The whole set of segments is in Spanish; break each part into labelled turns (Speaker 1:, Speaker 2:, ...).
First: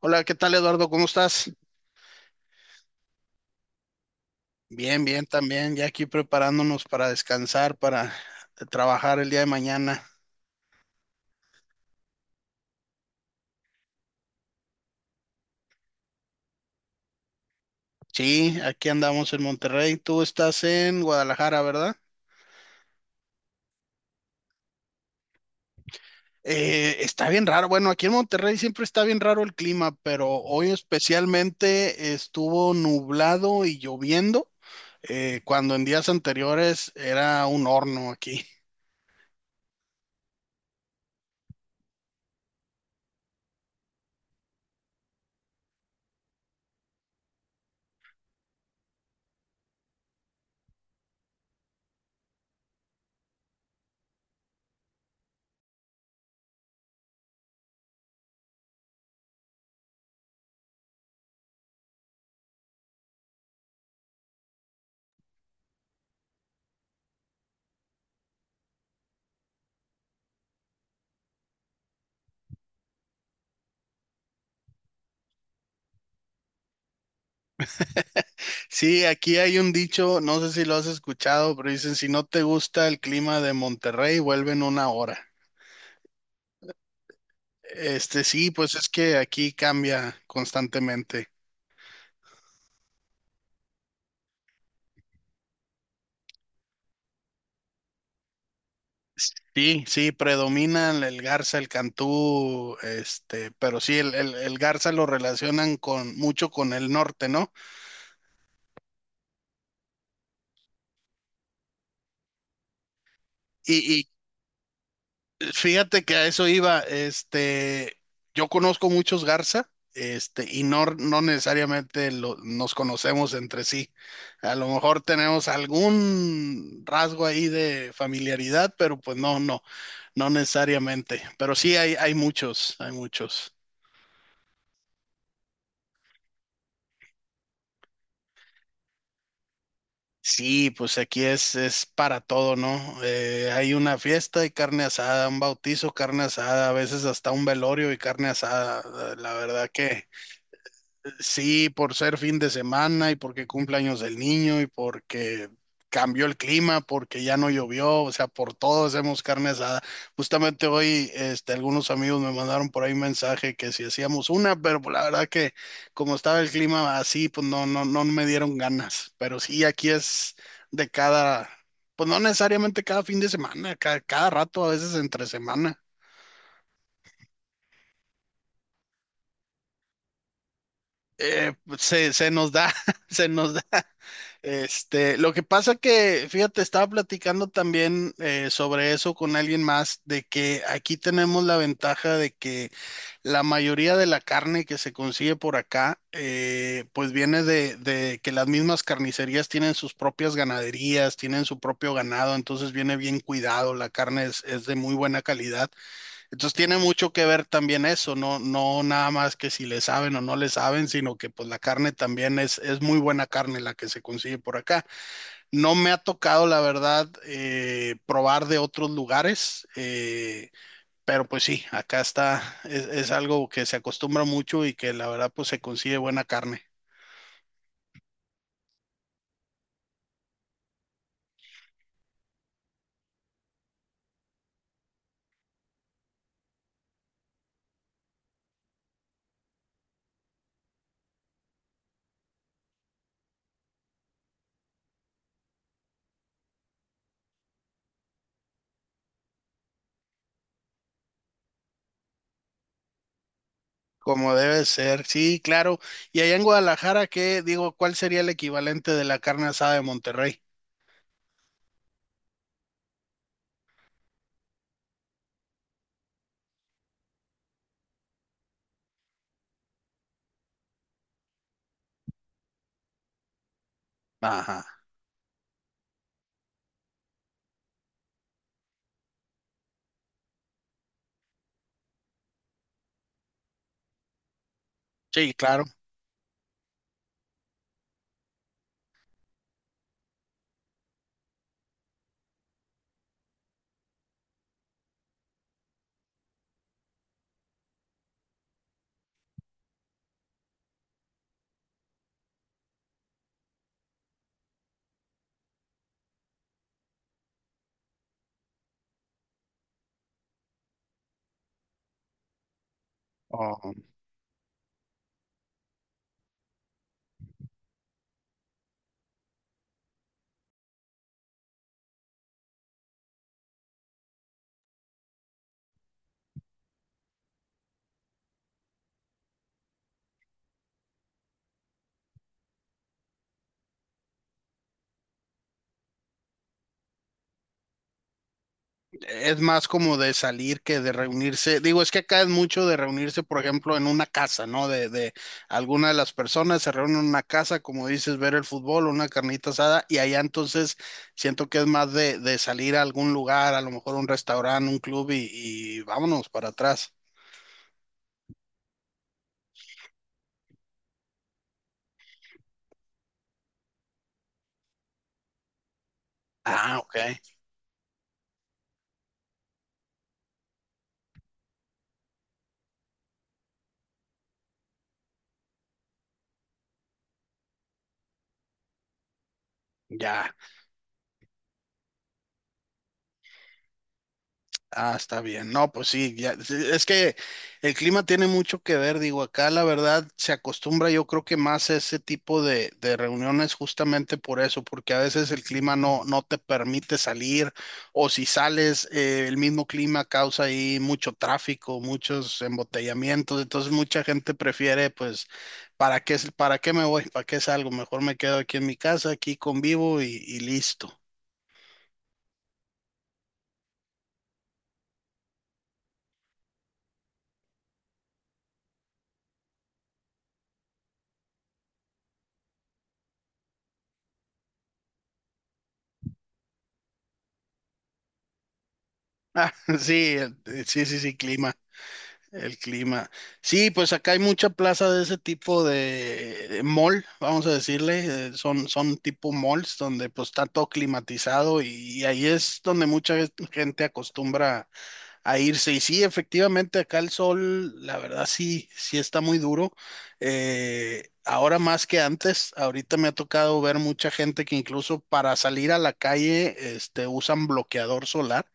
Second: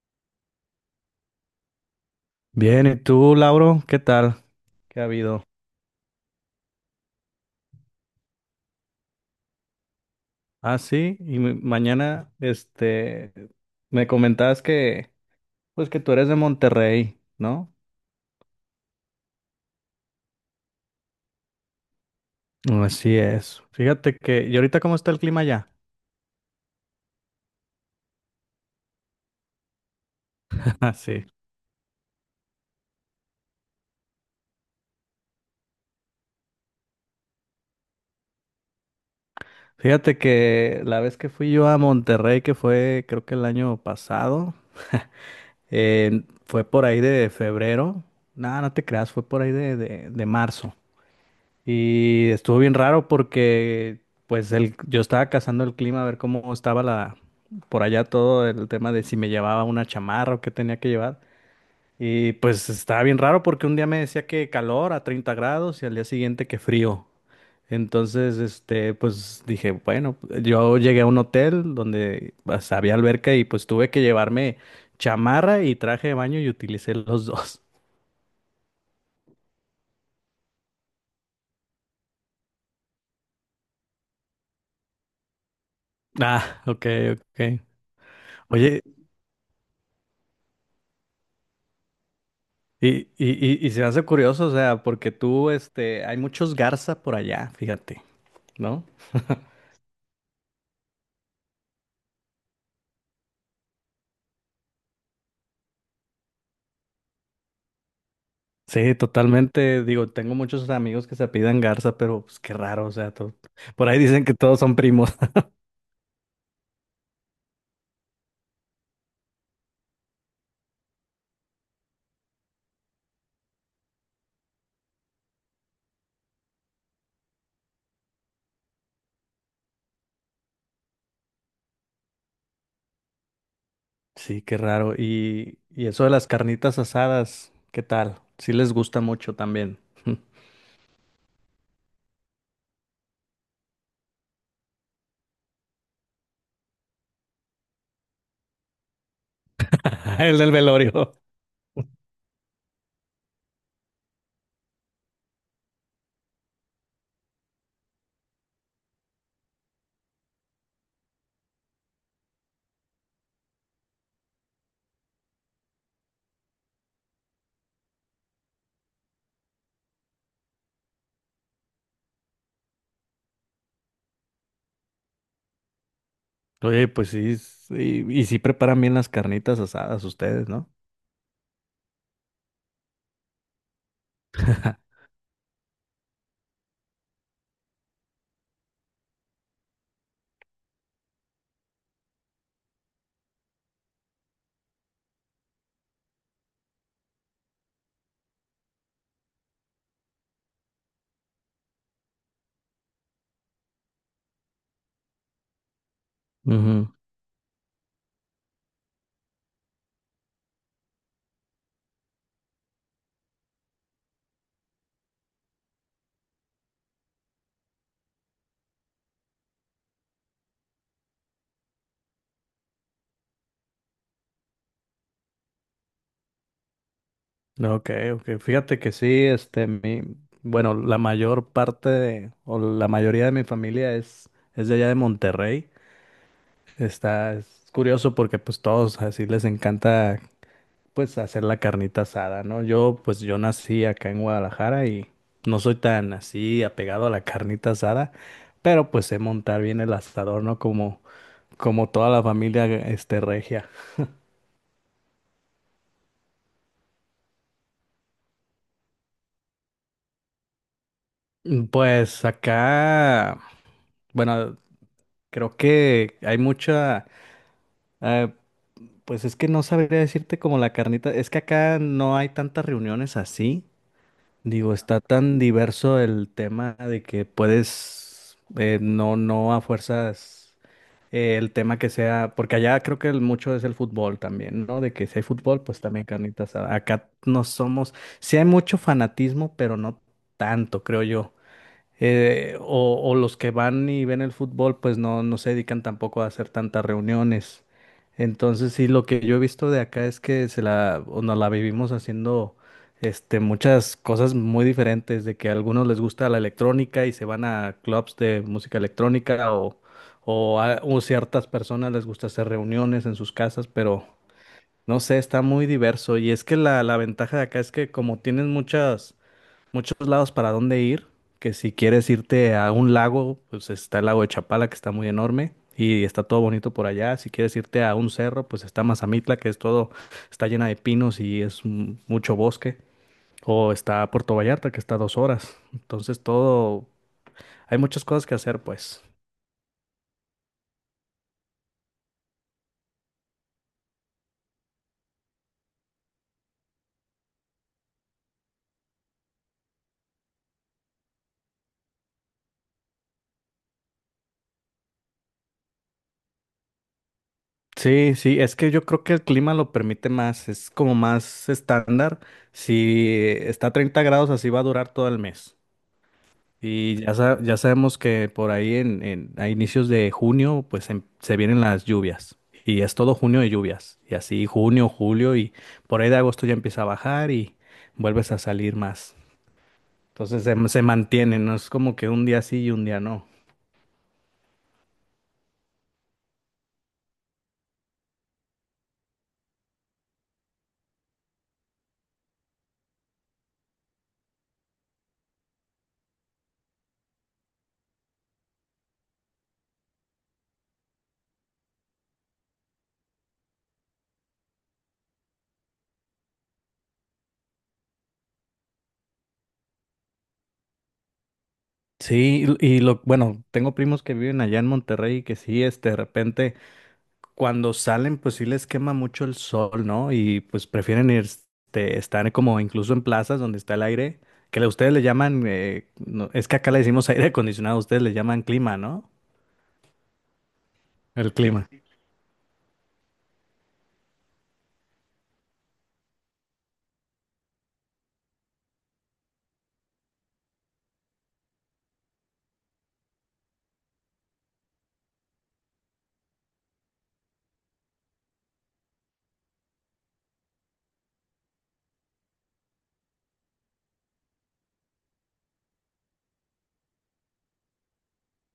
Speaker 1: Hola, ¿qué tal, Eduardo? ¿Cómo estás?
Speaker 2: Bien, ¿y tú, Lauro? ¿Qué tal? ¿Qué
Speaker 1: Bien,
Speaker 2: ha
Speaker 1: bien
Speaker 2: habido?
Speaker 1: también, ya aquí preparándonos para descansar, para trabajar el día de mañana.
Speaker 2: Ah, sí, y mañana, me comentabas que, pues que tú eres de Monterrey, ¿no?
Speaker 1: Sí, aquí andamos en Monterrey, tú estás en Guadalajara, ¿verdad?
Speaker 2: Así es. Fíjate que, ¿y ahorita cómo está el clima allá?
Speaker 1: Está bien raro, bueno, aquí en Monterrey siempre está bien raro el clima, pero hoy
Speaker 2: Ah, sí.
Speaker 1: especialmente estuvo nublado y lloviendo, cuando en días anteriores era un horno aquí.
Speaker 2: Fíjate que la vez que fui yo a Monterrey, que fue creo que el año pasado, fue por ahí de febrero. No, no te creas, fue por ahí de marzo. Y estuvo bien raro porque pues yo estaba cazando el clima a ver cómo estaba la por allá todo el tema de si me llevaba una chamarra o qué tenía que llevar. Y pues estaba bien raro porque un día me decía que calor a 30 grados y al día siguiente que frío. Entonces, pues dije, bueno, yo llegué a un hotel donde pues, había alberca y pues tuve que llevarme chamarra y traje de baño y utilicé los dos.
Speaker 1: Sí, aquí hay un dicho, no sé si lo has escuchado, pero dicen, si no te gusta el clima de Monterrey, vuelve en una hora.
Speaker 2: Ah, ok, ok.
Speaker 1: Este, sí, pues
Speaker 2: Oye,
Speaker 1: es que aquí cambia constantemente.
Speaker 2: y se me hace curioso, o sea, porque tú, hay muchos Garza por allá, fíjate, ¿no?
Speaker 1: Sí, sí, predominan el Garza, el Cantú, este, pero sí, el Garza lo relacionan con mucho con el norte, ¿no?
Speaker 2: Sí, totalmente, digo, tengo muchos amigos que se apidan Garza, pero pues qué raro, o sea, por ahí
Speaker 1: Y,
Speaker 2: dicen que todos son primos.
Speaker 1: Fíjate que a eso iba, este, yo conozco muchos Garza, este, y no, no necesariamente nos conocemos entre sí. A lo mejor tenemos algún rasgo ahí de familiaridad, pero pues no necesariamente. Pero sí hay muchos, hay muchos.
Speaker 2: Sí, qué raro. Y eso de las carnitas asadas, ¿qué tal? Sí les gusta mucho también.
Speaker 1: Sí, pues aquí es para todo, ¿no? Hay una fiesta y carne asada, un bautizo, carne asada, a veces hasta un velorio y carne asada. La verdad que
Speaker 2: El del velorio.
Speaker 1: sí, por ser fin de semana y porque cumpleaños del niño y porque cambió el clima, porque ya no llovió, o sea, por todo hacemos carne asada. Justamente hoy, este, algunos amigos me mandaron por ahí un mensaje que si hacíamos una, pero pues, la verdad que como estaba el clima así, pues no, no me dieron ganas. Pero sí, aquí es de cada, pues no necesariamente cada fin de semana, rato, a veces entre semana.
Speaker 2: Oye, pues sí, sí, y sí preparan bien las carnitas asadas ustedes, ¿no?
Speaker 1: Se, se nos da, se nos da. Este, lo que pasa que, fíjate, estaba platicando también sobre eso con alguien más, de que aquí tenemos la ventaja de que la mayoría de la carne que se consigue por acá, pues viene de que las mismas carnicerías tienen sus propias ganaderías, tienen su propio ganado, entonces viene bien cuidado, la carne es de muy buena calidad. Entonces tiene
Speaker 2: Ujú.
Speaker 1: mucho que ver también eso, no, no nada más que si le saben o no le saben, sino que pues la carne también es muy buena carne la que se consigue por acá. No me ha tocado, la verdad, probar de otros lugares, pero pues sí, acá está, es algo que se acostumbra mucho y que la verdad pues se consigue buena carne,
Speaker 2: Ok, ok. Fíjate que sí, bueno, la mayor parte o la mayoría de mi familia es de allá de Monterrey. Es curioso porque pues todos así les encanta pues hacer la carnita asada, ¿no? Yo pues yo nací acá en Guadalajara y no soy tan así apegado a la carnita asada, pero pues sé montar bien el asador, ¿no? Como toda la familia regia.
Speaker 1: como debe ser, sí, claro. Y allá en Guadalajara, ¿qué digo? ¿Cuál sería el equivalente de la carne asada de Monterrey?
Speaker 2: Pues acá, bueno, creo que hay mucha. Ah, pues es que no sabría decirte como la carnita. Es que acá no hay tantas reuniones así. Digo,
Speaker 1: Ajá,
Speaker 2: está tan diverso el tema de que puedes, no, no a fuerzas el tema que sea, porque allá creo que el mucho es el fútbol también, ¿no? De que si hay
Speaker 1: sí,
Speaker 2: fútbol,
Speaker 1: claro.
Speaker 2: pues también carnitas. Acá no somos, sí hay mucho fanatismo, pero no tanto, creo yo. O los que van y ven el fútbol, pues no se dedican tampoco a hacer tantas reuniones. Entonces, sí, lo que yo he visto de acá es que se la, o nos la vivimos haciendo muchas cosas muy diferentes, de que a algunos les gusta la electrónica y se van a clubs de música electrónica, o ciertas personas les gusta hacer reuniones en sus casas, pero no sé, está muy diverso. Y es que la ventaja de acá es que como tienes muchas muchos lados para dónde ir, que si quieres irte a un lago, pues está el lago de Chapala, que está muy enorme y está todo bonito por allá. Si quieres irte a un cerro, pues está Mazamitla, que es todo, está llena de pinos y es mucho bosque. O está Puerto Vallarta, que está a 2 horas. Entonces todo, hay muchas cosas que hacer, pues.
Speaker 1: Es más como de salir que de reunirse. Digo, es que acá es mucho de reunirse, por ejemplo, en una casa, ¿no? De alguna de las personas se reúnen en una casa, como dices, ver el fútbol, una carnita asada, y allá entonces siento que es más de salir a algún lugar, a lo mejor un restaurante, un club, y vámonos para atrás.
Speaker 2: Sí, sí, es que yo creo que el clima lo permite más, es como más estándar. Si está a 30 grados, así va a durar todo el mes.
Speaker 1: Ah, ok,
Speaker 2: Y ya, ya sabemos que por ahí en, a inicios de junio, pues se vienen las lluvias. Y es todo junio de lluvias. Y así junio, julio y por ahí de agosto ya empieza a bajar y vuelves a salir más.
Speaker 1: ya.
Speaker 2: Entonces se mantiene, no es como que un día sí y un día no.
Speaker 1: Ah, está bien. No, pues sí, ya, sí, es que el clima tiene mucho que ver, digo, acá la verdad se acostumbra yo creo que más a ese tipo de reuniones justamente por eso, porque a veces el clima no, no te permite salir o si sales, el mismo clima causa ahí mucho tráfico, muchos embotellamientos, entonces mucha gente prefiere pues, para qué me voy? ¿Para qué salgo? Mejor me quedo aquí en mi casa, aquí convivo y listo.
Speaker 2: Sí, y bueno, tengo primos que viven allá en Monterrey que sí, de repente. Cuando salen, pues sí les quema mucho el sol, ¿no? Y pues prefieren ir, estar como incluso en plazas donde está el aire, que ustedes le llaman, no, es que acá le decimos aire acondicionado, ustedes le llaman clima, ¿no?
Speaker 1: Ah, sí, sí, sí, sí,
Speaker 2: El
Speaker 1: clima.
Speaker 2: clima.
Speaker 1: El clima. Sí, pues acá hay mucha plaza de ese tipo de mall, vamos a decirle. Son, son tipo malls donde pues está todo climatizado y ahí es donde mucha gente acostumbra a irse. Y sí, efectivamente, acá el sol, la verdad sí, sí está muy duro. Ahora más que antes, ahorita me ha tocado ver mucha gente que incluso para salir a la calle, este, usan bloqueador solar,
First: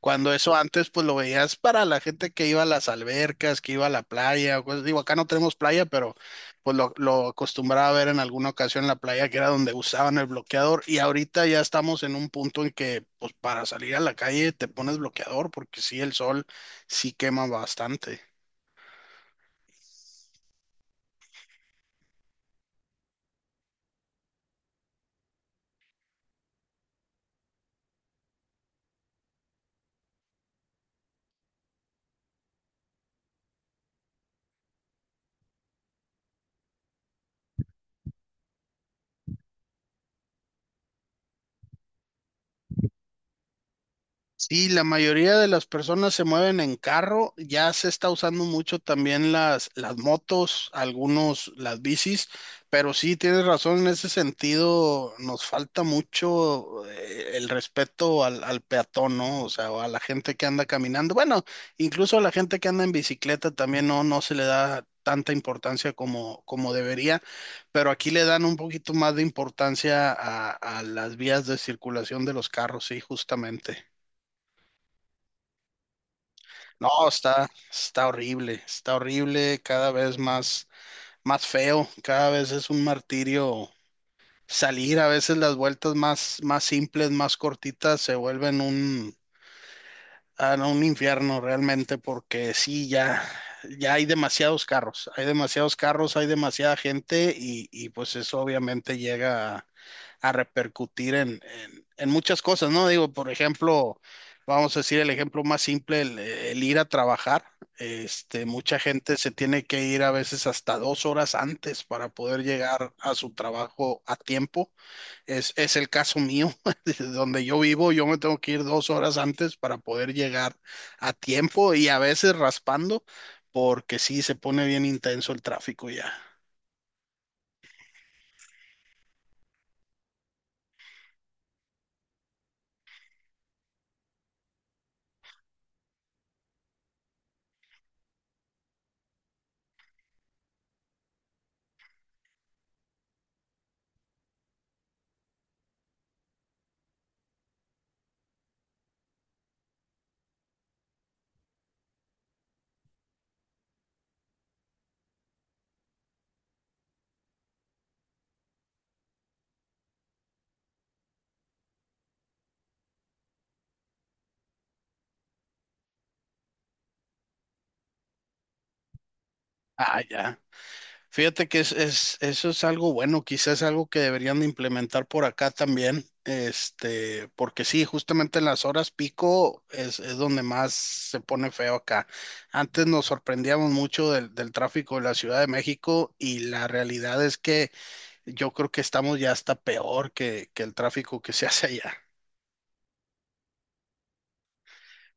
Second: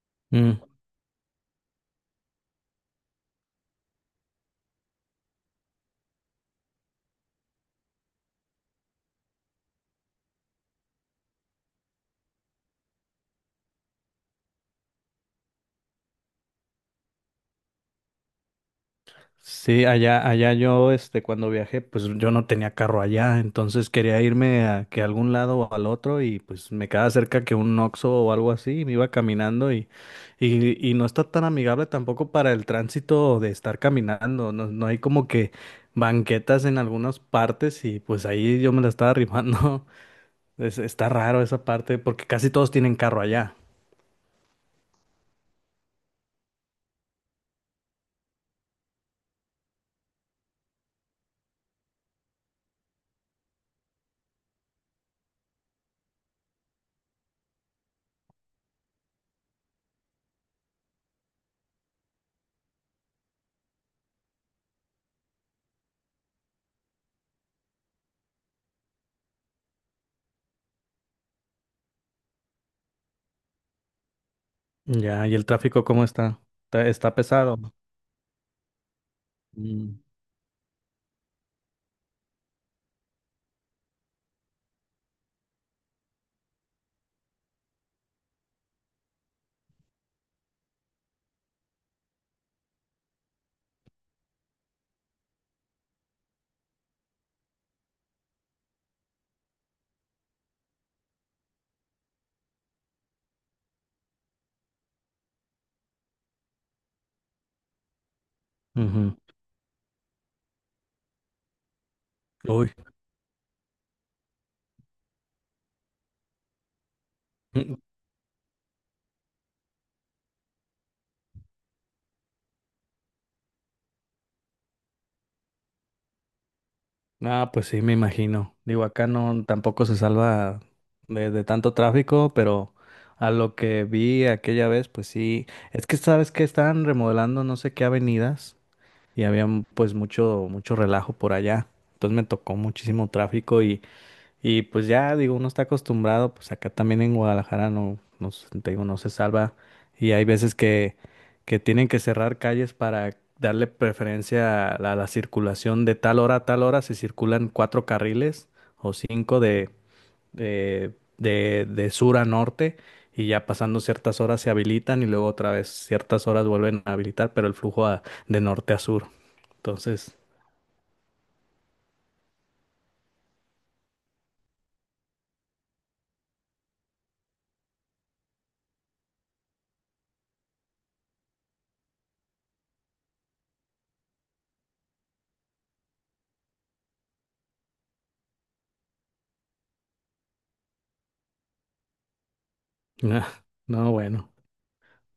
Speaker 1: cuando eso
Speaker 2: Mm.
Speaker 1: antes pues lo veías para la gente que iba a las albercas, que iba a la playa, o cosas. Digo, acá no tenemos playa, pero pues lo acostumbraba a ver en alguna ocasión en la playa, que era donde usaban el bloqueador, y ahorita ya estamos en un punto en que, pues para salir a la calle te pones bloqueador, porque sí, el sol sí quema bastante.
Speaker 2: Sí, allá yo, cuando viajé, pues yo no tenía carro allá, entonces quería irme a que algún lado o al otro y pues me quedaba cerca que un Oxxo o algo así, me iba caminando y no está tan amigable tampoco para el tránsito de estar caminando, no hay como que banquetas en algunas partes y pues ahí yo me la estaba rifando. Está raro esa parte porque casi todos tienen carro allá.
Speaker 1: Sí, la mayoría de las personas se mueven en carro, ya se está usando mucho también las motos, algunos las bicis, pero sí tienes razón en ese sentido, nos falta mucho el respeto al, al peatón, ¿no? O sea, o a la gente que anda caminando, bueno, incluso a la gente que anda en bicicleta también no, no se le da tanta importancia como, como debería, pero aquí le dan un poquito más de importancia a las vías de circulación de los carros, sí, justamente.
Speaker 2: Ya, y el tráfico, ¿cómo está?
Speaker 1: No,
Speaker 2: Está
Speaker 1: está,
Speaker 2: pesado.
Speaker 1: está horrible, cada
Speaker 2: Mm,
Speaker 1: vez más, más feo, cada vez es un martirio salir, a veces las vueltas más, más simples, más cortitas, se vuelven un, a un infierno realmente, porque sí, ya, ya hay demasiados carros, hay demasiados carros, hay demasiada gente y pues eso obviamente llega a, a repercutir en muchas cosas, ¿no? Digo, por ejemplo, vamos a decir el ejemplo más simple, el ir a trabajar. Este, mucha
Speaker 2: ujú.
Speaker 1: gente se tiene que ir a veces hasta 2 horas antes para poder
Speaker 2: Uy.
Speaker 1: llegar a su trabajo a tiempo es el caso mío, de donde yo vivo, yo me tengo que ir 2 horas antes para poder llegar a tiempo y a veces raspando, porque sí se pone bien intenso el tráfico ya.
Speaker 2: Ah, pues sí, me imagino. Digo, acá no tampoco se salva de tanto tráfico, pero a lo que vi aquella vez, pues sí. Es que sabes que estaban remodelando no sé qué avenidas y había pues mucho, mucho relajo por allá. Entonces me tocó muchísimo tráfico y pues ya, digo, uno está acostumbrado, pues acá también en Guadalajara no, te digo, no se salva. Y hay veces que tienen que cerrar calles para darle preferencia a la circulación de tal hora a tal hora. Se circulan 4 carriles o 5 de sur a norte y ya pasando ciertas horas se habilitan y luego otra vez ciertas horas vuelven a habilitar, pero el flujo de norte a sur.
Speaker 1: Ah,
Speaker 2: Entonces,
Speaker 1: ya. Fíjate que es, eso es algo bueno, quizás algo que deberían de implementar por acá también, este, porque sí, justamente en las horas pico es donde más se pone feo acá. Antes nos sorprendíamos mucho del, del tráfico de la Ciudad de México y la realidad es que yo creo que estamos ya hasta peor que el tráfico que se hace allá.
Speaker 2: no, bueno,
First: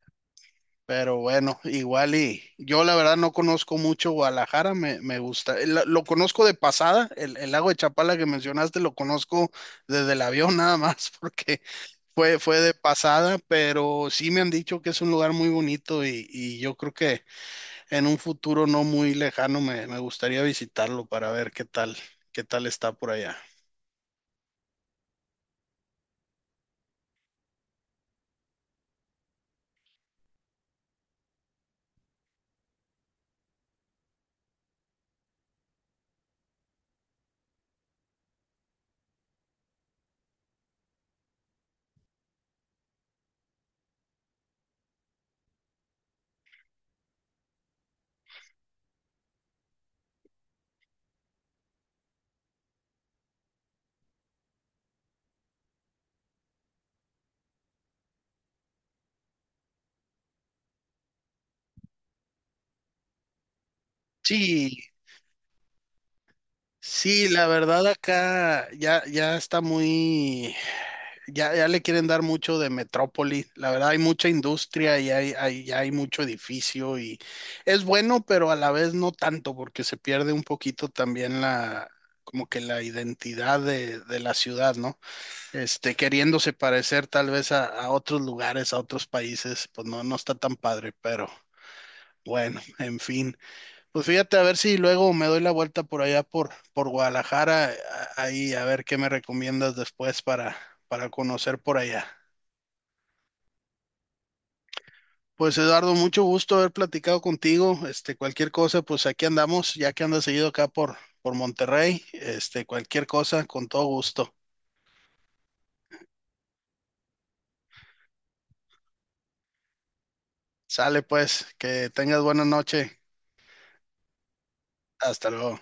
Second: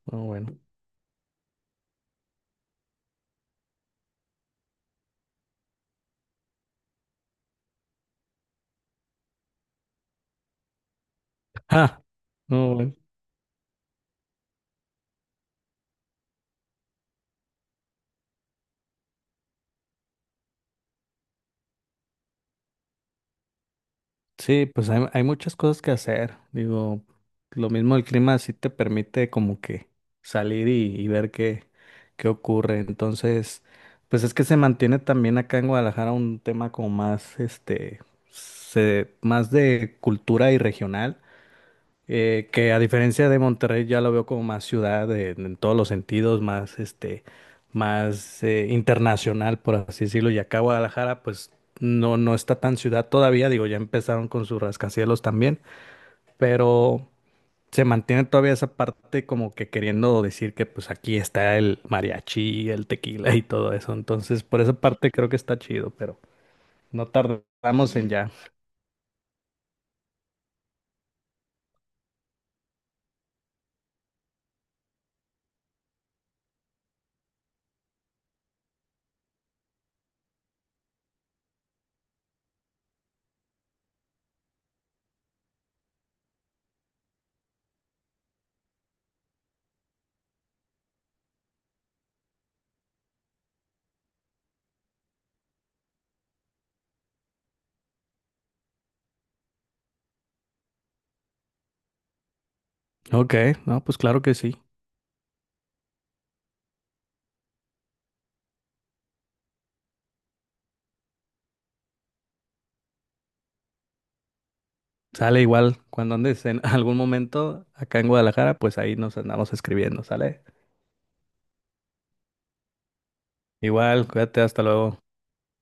Speaker 2: no bueno.
Speaker 1: Pero bueno, igual y yo la verdad no conozco mucho Guadalajara, me gusta. Conozco de pasada, el lago de Chapala que mencionaste lo conozco desde el avión nada más, porque
Speaker 2: Ah,
Speaker 1: fue, fue
Speaker 2: no
Speaker 1: de
Speaker 2: bueno.
Speaker 1: pasada, pero sí me han dicho que es un lugar muy bonito y yo creo que en un futuro no muy lejano me, me gustaría visitarlo para ver qué tal está por allá.
Speaker 2: Sí, pues hay muchas cosas que hacer. Digo, lo mismo el clima sí te permite como que salir y ver qué ocurre. Entonces, pues es que se mantiene también acá en Guadalajara un tema como más, más de cultura y regional que a diferencia de Monterrey ya lo veo como más ciudad en todos los sentidos, más más internacional, por así decirlo. Y acá Guadalajara, pues no está tan ciudad todavía, digo, ya empezaron con sus rascacielos también, pero se mantiene todavía esa parte como que queriendo decir que pues aquí está el mariachi, el tequila y todo eso. Entonces, por esa
Speaker 1: Sí,
Speaker 2: parte creo que está chido, pero no
Speaker 1: sí, la verdad
Speaker 2: tardamos en ya.
Speaker 1: acá ya, ya está muy, ya, ya le quieren dar mucho de metrópoli. La verdad hay mucha industria y hay, ya hay mucho edificio y es bueno, pero a la vez no tanto porque se pierde un poquito también la, como que la identidad de la ciudad, ¿no? Este, queriéndose parecer tal vez a otros lugares, a otros países, pues no, no está tan padre, pero bueno, en fin. Pues fíjate, a ver si luego me doy la vuelta por allá por Guadalajara, ahí a ver qué me recomiendas después para conocer por allá.
Speaker 2: Ok, no, pues claro que sí.
Speaker 1: Pues Eduardo, mucho gusto haber platicado contigo. Este, cualquier cosa, pues aquí andamos, ya que andas seguido acá por Monterrey. Este, cualquier cosa, con todo gusto.
Speaker 2: Sale igual, cuando andes en algún momento acá en Guadalajara, pues ahí nos andamos escribiendo, ¿sale?
Speaker 1: Sale pues, que tengas buena noche.
Speaker 2: Igual, cuídate, hasta luego.
Speaker 1: Hasta luego.